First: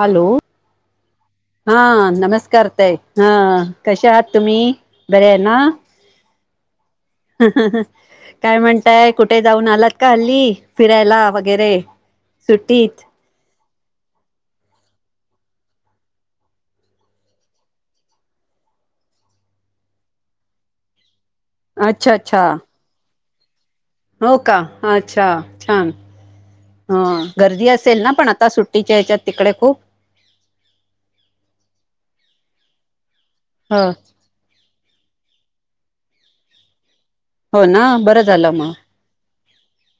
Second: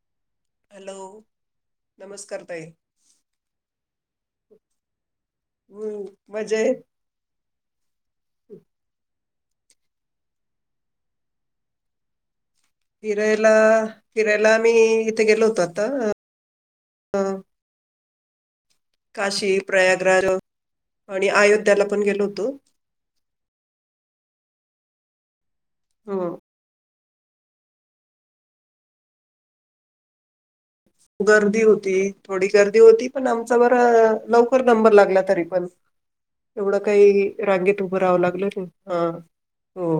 Hello hello हा नमस्कार ताय हा कसे आहात तुम्ही? बरे आहे ना? हम्म मजेत. काय म्हणताय? कुठे जाऊन आलात का हल्ली फिरायला वगैरे. सुट्टीत फिरायला फिरायला आम्ही इथे गेलो होतो आता अ ह काशी प्रयागराज आणि अयोध्याला पण अच्छा गेलो अच्छा होतो. हो का अच्छा छान. हम्म. ह गर्दी असेल ना पण आता सुट्टीच्या ह्याच्यात तिकडे खूप. गर्दी होती थोडी गर्दी होती पण आमचा बर ह लवकर नंबर लाग ला तरी पण एवढं काही हो रांगेत ना उभं राहावं बरं लागल झालं नाही मग हा. हो.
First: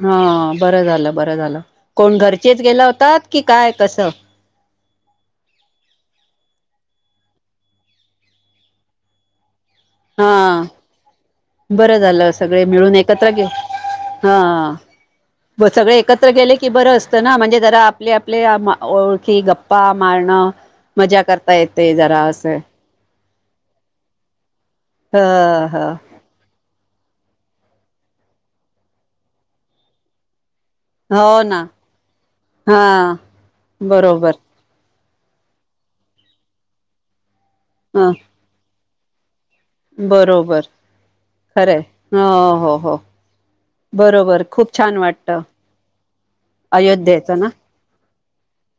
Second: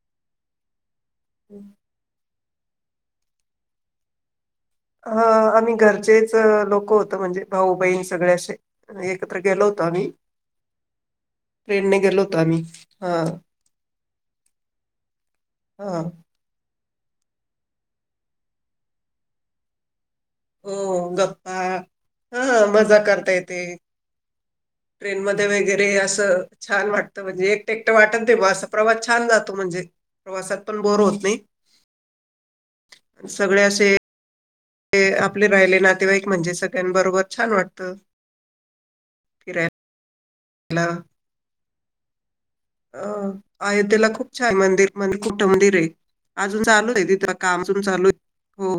हा बरं झालं बरं झालं कोण घर चेच गेला होतात की काय कसं? ह आम्ही घरचेच लोक होतो म्हणजे भाऊ बहीण सगळे असे एकत्र गेलो आम्ही हा. बरं ट्रेनने गेलो झालं होतो आम्ही सगळे मिळून हा एकत्र घे हा. सगळे हा एकत्र गेले की बरं असतं ना म्हणजे जरा आपले आपले ओळखी गप्पा. मारण हो मजा करता येते जरा असे. ते ह ट्रेन मध्ये ह वगैरे असं छान वाट त. म्हणजे एकटे एकटं वाटतल तेव्हा असं प्रवास छान जातो म्हणजे प्रवासात पण बोर होत हो नाही. ना हा सगळे असे बरोबर आपले राहिले नातेवाईक म्हणजे सगळ्यां बरोबर छान वाटतं. ह फिरायला. बरोबर. खरं ह... हॊ हॊ. अं अयोध्येला खूप छान मंदिर मोठं मंदिर आहे. अजून चालू आहे तिथ अयोध्येचं ना काम अजून चालू आहे. हो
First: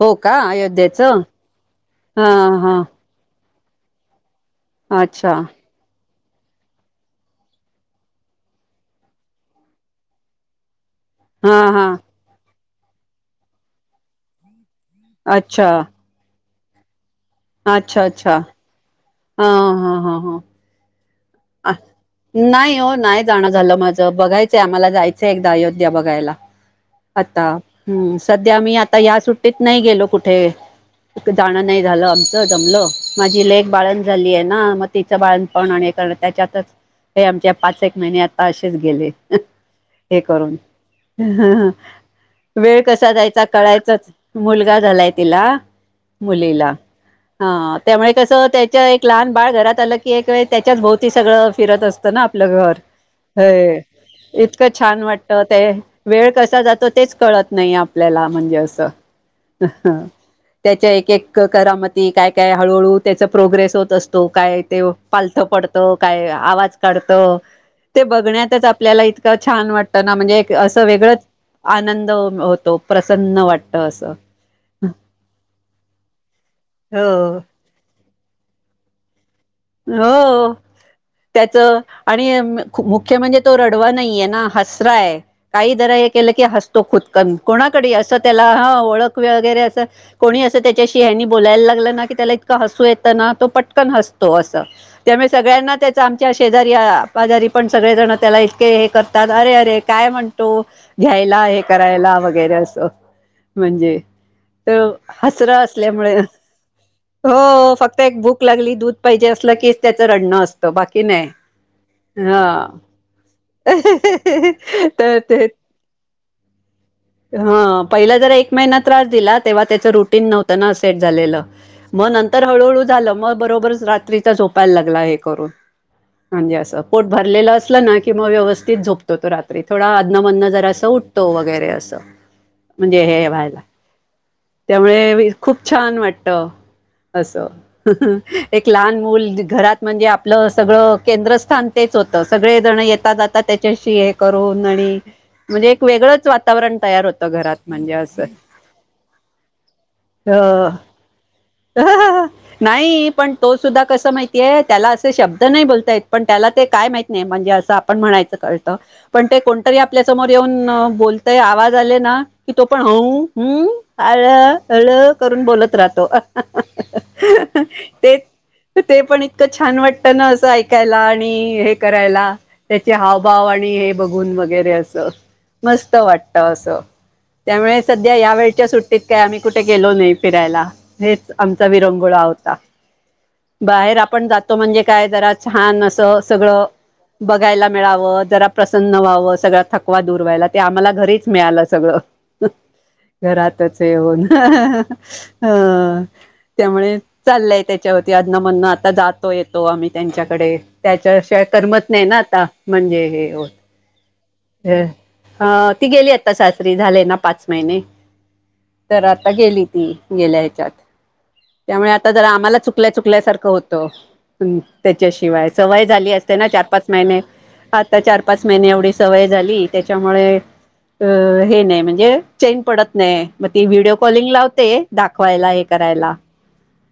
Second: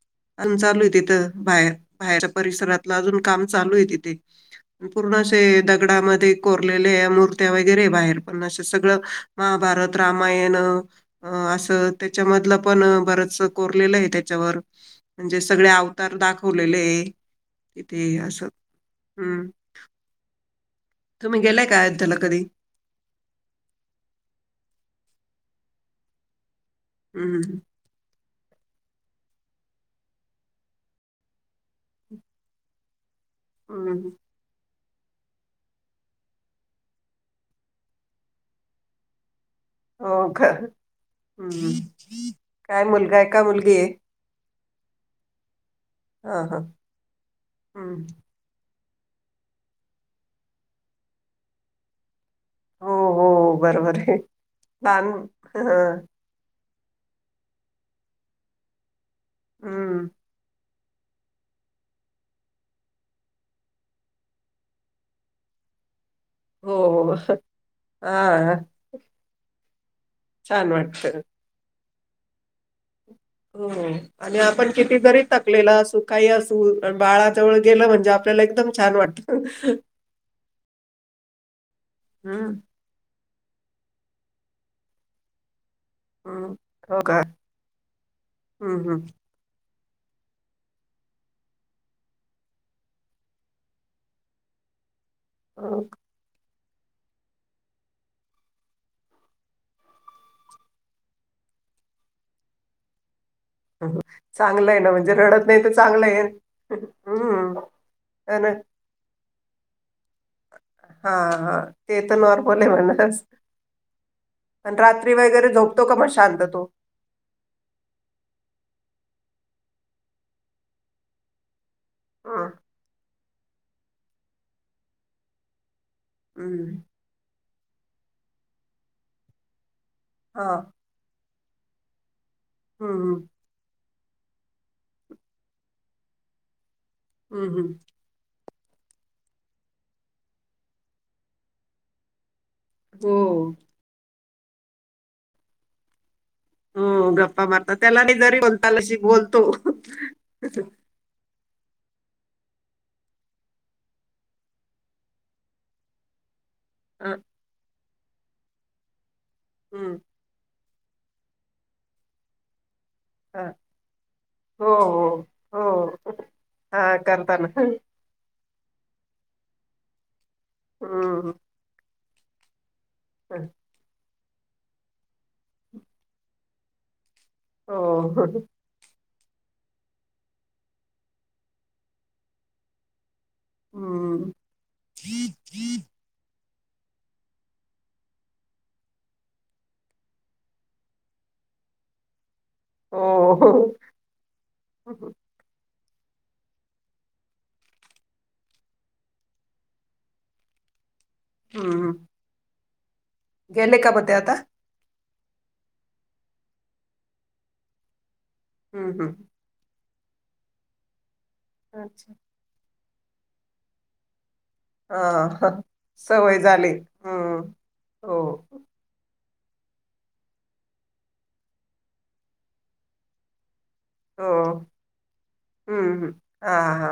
हो का आणि चालू आहे अयोध्येचं तिथं बाहेर बाहेर हा हा परिसरातलं अजून काम चालू आहे तिथे पूर्ण अच्छा असे दगडामध्ये कोरलेल्या मूर्त्या वगैरे बाहेर. पण अस सगळं महाभारत, रामायणं हा हा असं त्याच्यामधलं पण बरचं कोरलेलं आहे त्याच्यावर म्हणजे सगळे अच्छा अवतार दाखवलेले आहे. अच्छा तिथे अच्छा. असं हा हम्म. हा हा हा तुम्ही गेलाय का अयोध्याला कधी? नाही हो नाही जाणं झालं माझं बघायचंय आम्हाला जायचंय एकदा अयो- ध्या बघायला. हम्म आता हम्म सध्या मी आ- ता या सुट्टीत नाही गेलो कुठे. जाणं नाही झालं आमचं जमलं. माझी लेग बाळण हम्म. झाली आहे ना. मग तिचं बाळण पण त्याच्यातच, हे आमचे पाच एक महिने आता असेच गेले. हे हो का? करून हम्म. वेळ काय कसा मुलगा आहे का जायचा मुलगी आहे? कळायचाच मुल लगा झालाय तिला, हा हा. मुलीला. हां हम्म. त्यामुळे कस त्याच्या लहान बाळ घरात आलं की, एकवेळ त्याच्याच भोवती सगळं फिरत असतं ना? आपलं घर हो हो हे बरोबर आहे. इतकं छान लहान वाटत. ते हं वेळ कसा जा तो तेच कळत नाही आपल्याला म्हणजे असं. हम्म. त्याच्या एक एक करामती काय काय हळूहळू त्याचा प्रोग्रेस होत असतो काय ते पालथं पडतं, काय आवाज हो, हो. काढतं ते हां. बघण्यातच आपल्याला इतकं छान वाट तना म्हणजे छान असं वाटतं. वेगळंच आनंद होतो. प्रसन्न वाटत हो असं आणि आपण किती जरी थकलेला असू काही असू हो बाळाजवळ गेल म्हणजे आपल्याला एकदम छान वाटतं. हो. त्याच आणि हं, मुख्य म्हणजे तो रडवा नाहीये ना हसराय. काही जरा हे केलं की हं. हसतो हो का? खुदकन. कोणाकडे असं त्याला ह हं, हं. ओळख वगैरे असं. कोणी असं त्याच्याशी आणि बोलायला लागलं ना की त्याला इतकं हसू येतं ना तो पटकन हस तो अस त्यामुळे सगळ्यांना हो, त्या आमच्या शे तरी माघारी पण सगळे जण त्याला इतके हे करतात अरे अरे काय म्हणतो घ्यायला. हे करायला वगैरे असं म्हणजे हं. चांगलं आहे ना म्हणजे रडत हसरा नाही तर चांगलं असल्यामुळे आहे. हं. हो फक्त एक भूक अन् लागली दूध पा हीजे असलं की त्याच रडण असत. बाकी नाही हां, हां. ते तर नॉर्मल आहे हं. म्हणा. आणि रात्री तर ते, वगैरे झोपतो का मग शांत तो? ह पहिला जरा एक महि ना त्रास दिला तेव्हा त्याच्या रुटीन नव्हतं ना. सेट झालेलं मग नंतर हं, हळूहळू झालं मग बरोबरच रात्रीचा झोपायला लागला हे करून. म्हणजे हं. असं पोट भरलेला असला ना की किंवा व्यवस्थित झोपतो तो रात्री. थोडं अधन मदन हां. जरासं उठतो वगैरे असं. हं, म्हणजे हे हं. व्हायला त्यामुळे खूप छान वाटत. असो. हं, हं. एक लहान मुल घरात म्हणजे आपलं सगळं केंद्रस्थान तेच होतं सगळे जातात हो. त्याच्याशी हे करून आणि म्हणजे एक वेगळंच वाता वरण तयार हो, होत गप्पा घरात मारतात. म्हणजे त्याला नाही असं जरी बोलता आलं तशी बोलतो. हो. हा हा हा. नाही पण तो सुद्धा कस माहितीय? त्याला असे शब्द नाही बोलतायेत पण त्याला ते काय माहीत हं, नाही. म्हणजे असं म्हणायचं कळतं पण कोणतरी हं. आपल्या समोर येवून बोलतय आवाज आले ना की तो पण ह ह हम्. हळ हो हळ हो करून बोलत राहतो हो हा करताना तेच. तर ते पण इतक छान वाटत ना असं ऐकायला हम्म आणि हे करायला त्याचे हावभाव आणि हे बघ वैगेरे अस मस्त वाटत अस हो त्यामुळे सध्या या वेळच्या सुट्टी त त्या आम्ही कुठे गेलो नाही फिरायला. हेच आमचा विरंगुळा होता. बाहेर आपण हम्म जातो म्हणजे काय जरा छान असं सगळं. बघायला मिळावं. जरा प्रसन्न व्हावं. सगळ थकवा दूर व्हायला ते आम्हाला घरीच मिळालं सगळं. हो घरातच येऊन ह. त्यामुळे चाललंय त्याच्यावरती अधमं मधन आता जातो येतो आम्ही त्यांच्याकडे. त्याच्याशिवाय करमत हम्म नाही ना आता म्हणजे हे होत गेले का म ते आता? अ ह ती गेली आता सासरी. झालेय ना पाच महिने? हम्म तर हम् आता गेली ती गेल्या ह्याच्यात त्यामुळे आता अच्छा जर आम्हाला चुक चुकल्या चुकल्यासारखं होतं. ह हा त्याच्याशिवाय हा. सवय झाली असते ना चार झाली पाच महिने हम्म आता हो चार पाच महिने एवढे सवय झाली त्याच्यामुळे हे नाही म्हणजे चैन पडत नाही. ती व्हिडिओ हो कॉलिंग लावते दाखवायला हे हम्म करायला हम् हा हा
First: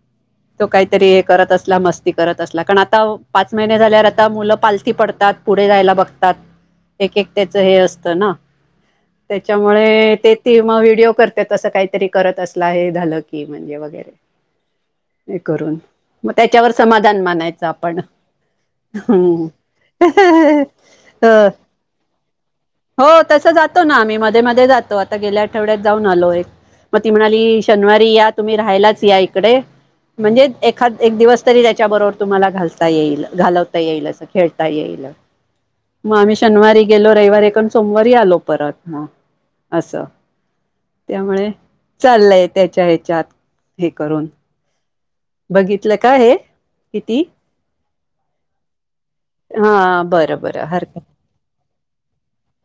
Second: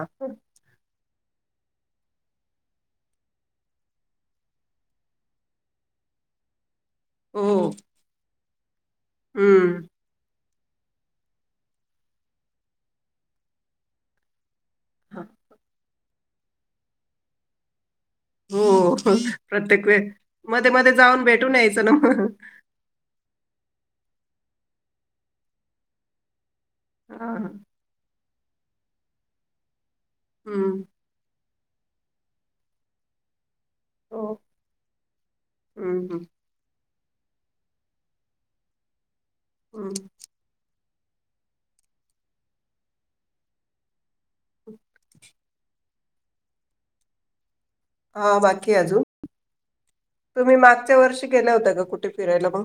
तो काहीतरी करत असला मस्ती करत असला कारण आता पाच महिने झाल्यावर आता मुलं पालथी पडतात पुढे जायला बघतात. एक एक हो त्याच हे असतं ना. हम्म त्याच्यामुळे ते ती मग व्हिडिओ करते तसं काहीतरी करत असलं हे झालं की म्हणजे वगैरे हे करून मग त्याच्यावर समाधान मानायचं आपण हो हम्म प्रत्येक वेळ मध्ये मध्ये जाऊन भेटून यायचं ना. ह ह तस जातो ना आम्ही मध्ये मध्ये जातो. आता गेल्या आठवड्यात जाऊन आलो एक मग ती हा. म्हणाली शनिवारी या तुम्ही राहायलाच या इकडे म्हणजे हम्म एखाद एक दिवस त्याच्याबरोबर तुम्हाला घालता येईल घालवता येईल हो असं खेळता येईल असं मग हम्म आम्ही सोमवारी गेलो रविवारी एक आणि सोमवारी आलो परत मग असंं हम् त्यामुळे चाललंय त्याच्या ह्याच्यात हे करून बघितलं काय हे किती हा बाकी अजून हा बरं तुम्ही बरं मागच्या हरकत वर्षी गेल्या होत ग कुठ ठ फिरायला मग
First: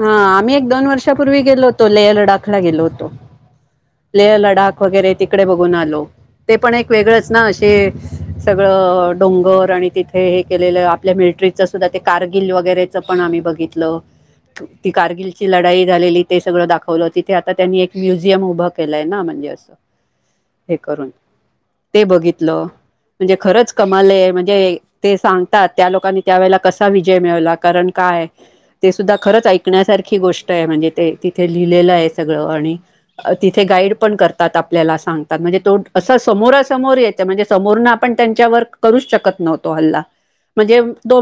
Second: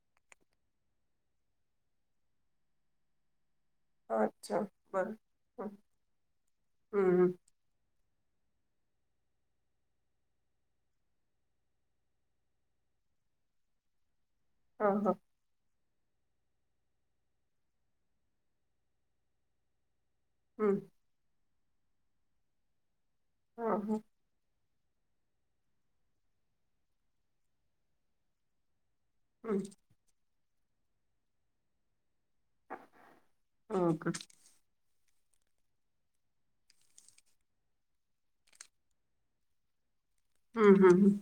हा आम्ही एक दोन वर्षापूर्वी गेलो होतो लेह लडाखला गेलो होतो लेह अच्छा लडाख वगैरे बरं. तिकडे बघून आलो ते पण एक हम्म वेगळंच ना असे सगळं डोंगर आणि तिथे हे केलेलं आपल्या मिल्ट्री सुद्धा ते कारगिल वगैरेच ते पण आम्ही बगितलं हा ती हा कारगिलची लढाई झालेली ते सगळं दाखवलं तिथे आता त्यांनी एक म म्युझियम उभं केलंय ना म्हणजे असं हम्म हे करून ते बघितलं म्हणजे हा खरंच हा कमाल म्हणजे ते सांगतात त्या लोकांनी त्यावेेळेला कसा विजय मिळला कारण काय ते सुद्धा खरंच हम्म ऐकण्यासारखी गोष्ट आहे म्हणजे ते तिथे लिहिलेलं आहे सगळ आणि तिथे हो गाईड का पण करतात आपल्याला सांग तात म्हणजे तो असं समोरासमोर येतं म्हणजे समोरन आपण त्यांच्यावर करूच शकत नव्हतो हल्ला हम्म म्हणजे हम्म तो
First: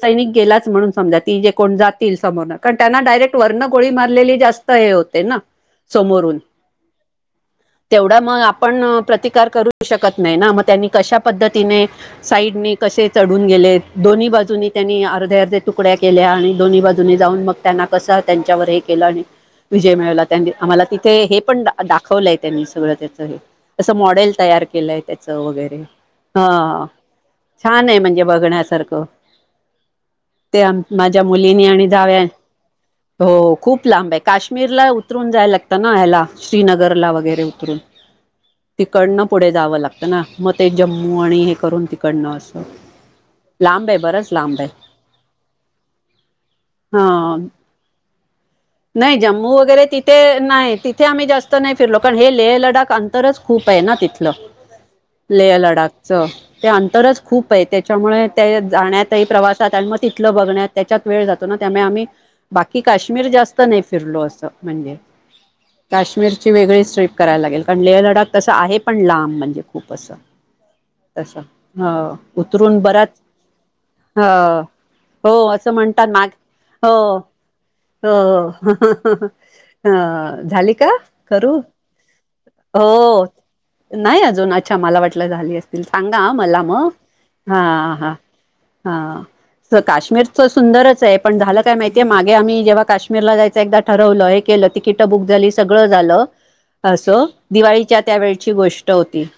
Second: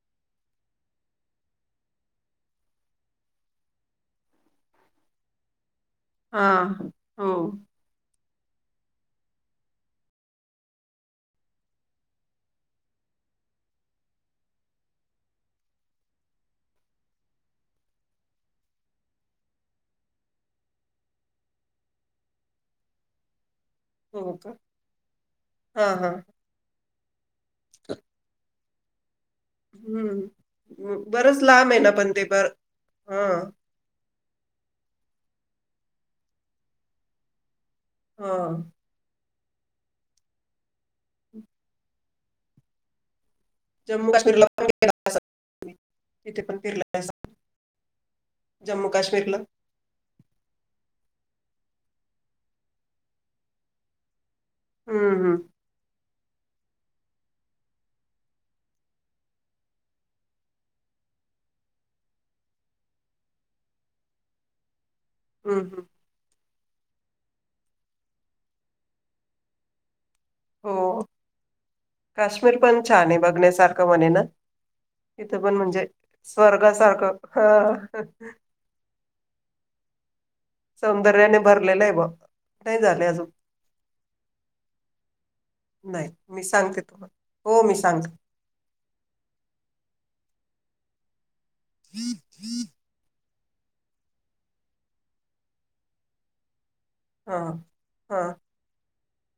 सैनिक गेलाच म्हणून समजा ती जे कोण जात तील समोर कारण त्यांना डायरेक्ट वरण गोळी मारलेली जास्त हे होते ना समोरून हा हो तेवढा मग आपण प्रतिकार करू शकत नाही ना म त्यांनी कशा पद्धतीने साईडने कशे चढून गेले दोन्ही बाजूनी त्यांनी अर्ध्या अर्धे तुकड्या केल्या आणि दोन्ही बाजू नी जाऊन मग त्यांना कस त्यांच्यावर हे केलं आणि विजय मिळवला त्यांनी आम्हाला तिथे हे पण दाखवलंय त्यांनी सगळं त्याच हे तस मॉडेल हो का तयार केलंय त्याच वगैरे हा हा हा छान आहे म्हणजे बघण्यासारखं ते हम्म माझ्या बरंच मुलीनी लांब आहे आणि ना पण जाव्या ते बर हा हो खूप लांब आहे काश्मीरला उतरून जायला लागतं ना ह्याला श्रीनगरला वगैरे उतरून हा तिकडनं पुढे जावं लागतं ना मग ते जम्मू आणि हे करून तिकडनं असं लांब आहे जम्मू बरच काश्मीरला लांब पण आहे गेला असाल तिथे पण फिरला असाल ह जम्मू नाही काश्मीरला जम्मू वगैरे तिथे नाही तिथे आम्ही जास्त नाही फिरलो कारण हे लेह लडाख अंतरच खूप आहेना तिथलं हम्म हम्म लेह लडाख च ते अंतरच खूप आहे त्याच्यामुळे ते जाण्यात आहे प्रवासात आणि मग तिथलं बघण्यात त्याच्यात वेळ जातो ना त्यामुळे आम्ही बाकी काश्मीर जास्त नाही फिरलो असं म्हणजे हम् हम्म ची वेगळीच ट्रीप करायला लागेल कारण लेह लडाख तस आहे पण लांब म्हणजे खूप असं. हो तस ह काश्मीर उतरून पण बराच छान आहे बघण्यासारखं म्हणे ना हा.. हो तिथं पण असं म्हणजे म्हणतात माग हो स्वर्गासारखं हा हो. अ झाली का सौंदर्याने करू भरलेलं आहे बघ नाही झाले अजून हो. नाही अजून अच्छा मला वाटलं झाली असतील नाही सांगा मी मला सांगते मग तुम्हाला हा हो मी सांगते हा.. हा काश्मीर तर सुंदरच आहे पण झालं काय माहितीय मागे आम्ही जेव्हा काश्मीरला जाय.. च एकदा ठरवलं हे केलं तिकिट बुक झाली सगळं झालं. असो हां दिवाळीच्या त्या हां वेळची गोष्ट होती.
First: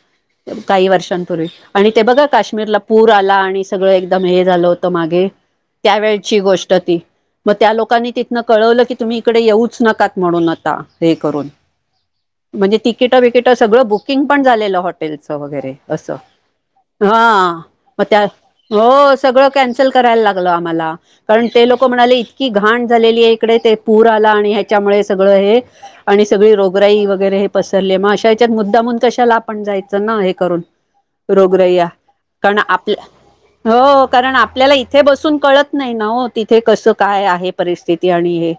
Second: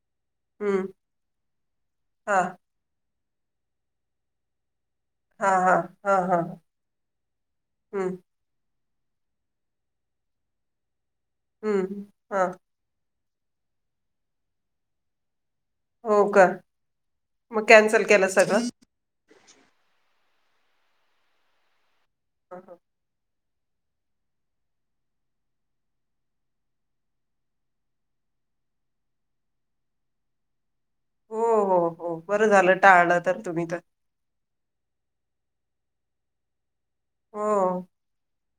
काही हं वर्षांपूर्वी आणि ते बघा हां काश्मीरला पूर आला आणि सगळं एकदम हे झालं होत होत मागे हां हां त्या वेळी हां ची हां गोष्ट ती मग त्या हं लोकांनी तीतन कळवल की तुम्ही इकडेच येऊच नकात म्हणून आत्ता हे करून हं हां म्हणजे तिकीट विकट सगळं बुकिंग पण झालेलं हॉटेलच वगैरे.. अस हो का हा कॅन्सल मग त्या केलं सगळं हो सगळं कॅन्सल करायला लागलं आम्हाला कारण ते लोक म्हणाले इतकी हं हं घाण झालेली आहे इकडे. पूर आला आणि ह्याच्यामुळे सगळं हे आणि सगळी रोगराई वगैरे हे पसरले मग अशा ह्यात मुद्दाम. कशाला आपण जायचं ना हे करून.. हो रोगर हो हो बरं कारण झालं आपल्या टाळलं तर तुम्ही तर हो कारण आपल्याला इथे बसून कळत. नाही ना हो तिथे कसं काय हो आहे परिस्थिती आणि हे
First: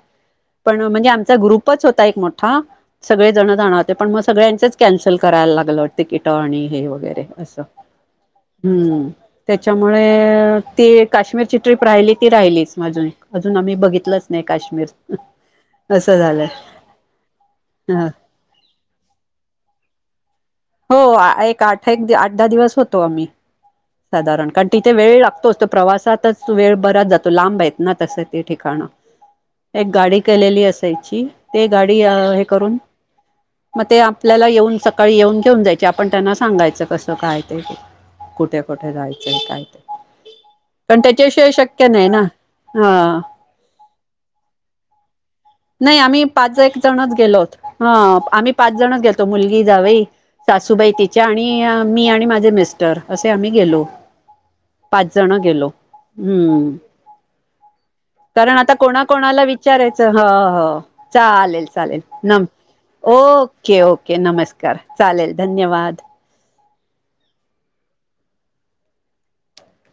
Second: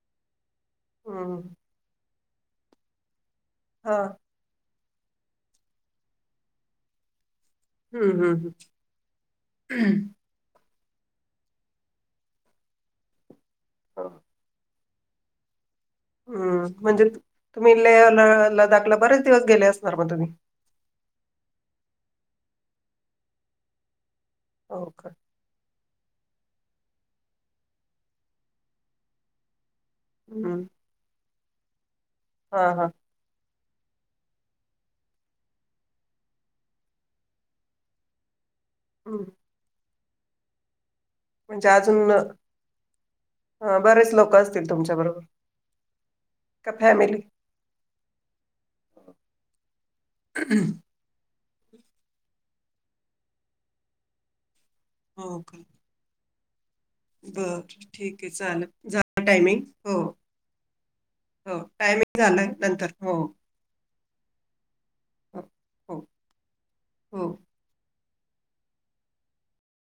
पण म्हणजे आमचा हं ग्रुपच होता एक मोठा सगळे जण जाणव होते हां पण मग सगळ्यांचेच. कॅन्सल करायला लागलं तिकीटं आणि हे वगैरे.. असं हं हं ह त्याच्यामुळे. हं ते काश्मीरची ट्रिप राहिली ती राहिलीच माजून अजून आम्ही बघितलंच नाही काश्मीर.. असं झालंय हम् म्हणजे तुम्ही लला दाखला बरेच दिवस गेले असणार मग तुम्ही. हो एक आठ एक आठ दहा दिवस होतो आम्ही.. साधारण कारण हो तिथे का वेळ लागतो असतो प्रवास.. वेळ बराच जातो लांब आहेत ना तस ते ठिकाण.. एक गाडी हं केलेली असायची ते गाडी हे हां करून.. हां मग ते आपल्याला येऊन सकाळी येऊन. ठेऊन जायची आपण त्यांना सांगायचं कसं काय ते कुठे कुठे हं जायचंय काय ते. पण त्याच्याशिवाय म्हणजे शक्य नाही अजून ना हा.. अ, बरेच लोक असतील तुमच्याबरोबर नाही आम्ही पाच का एक जणच फॅमिली गेलोत हा आम्ही पाच जण घेतो मुलगी जावई सासूबाई त्याच्या. आणि मी आणि माझे मिस्टर असे आम्ही गेलो पाच जण गेलो. हम्म बर ठीक आहे चाल जा टायमिंग हो. हो हो हो चालेल चालेल टायमिंग नम झालाय नंतर हो ओके ओके नमस्कार. चालेल हो हो धन्यवाद. हो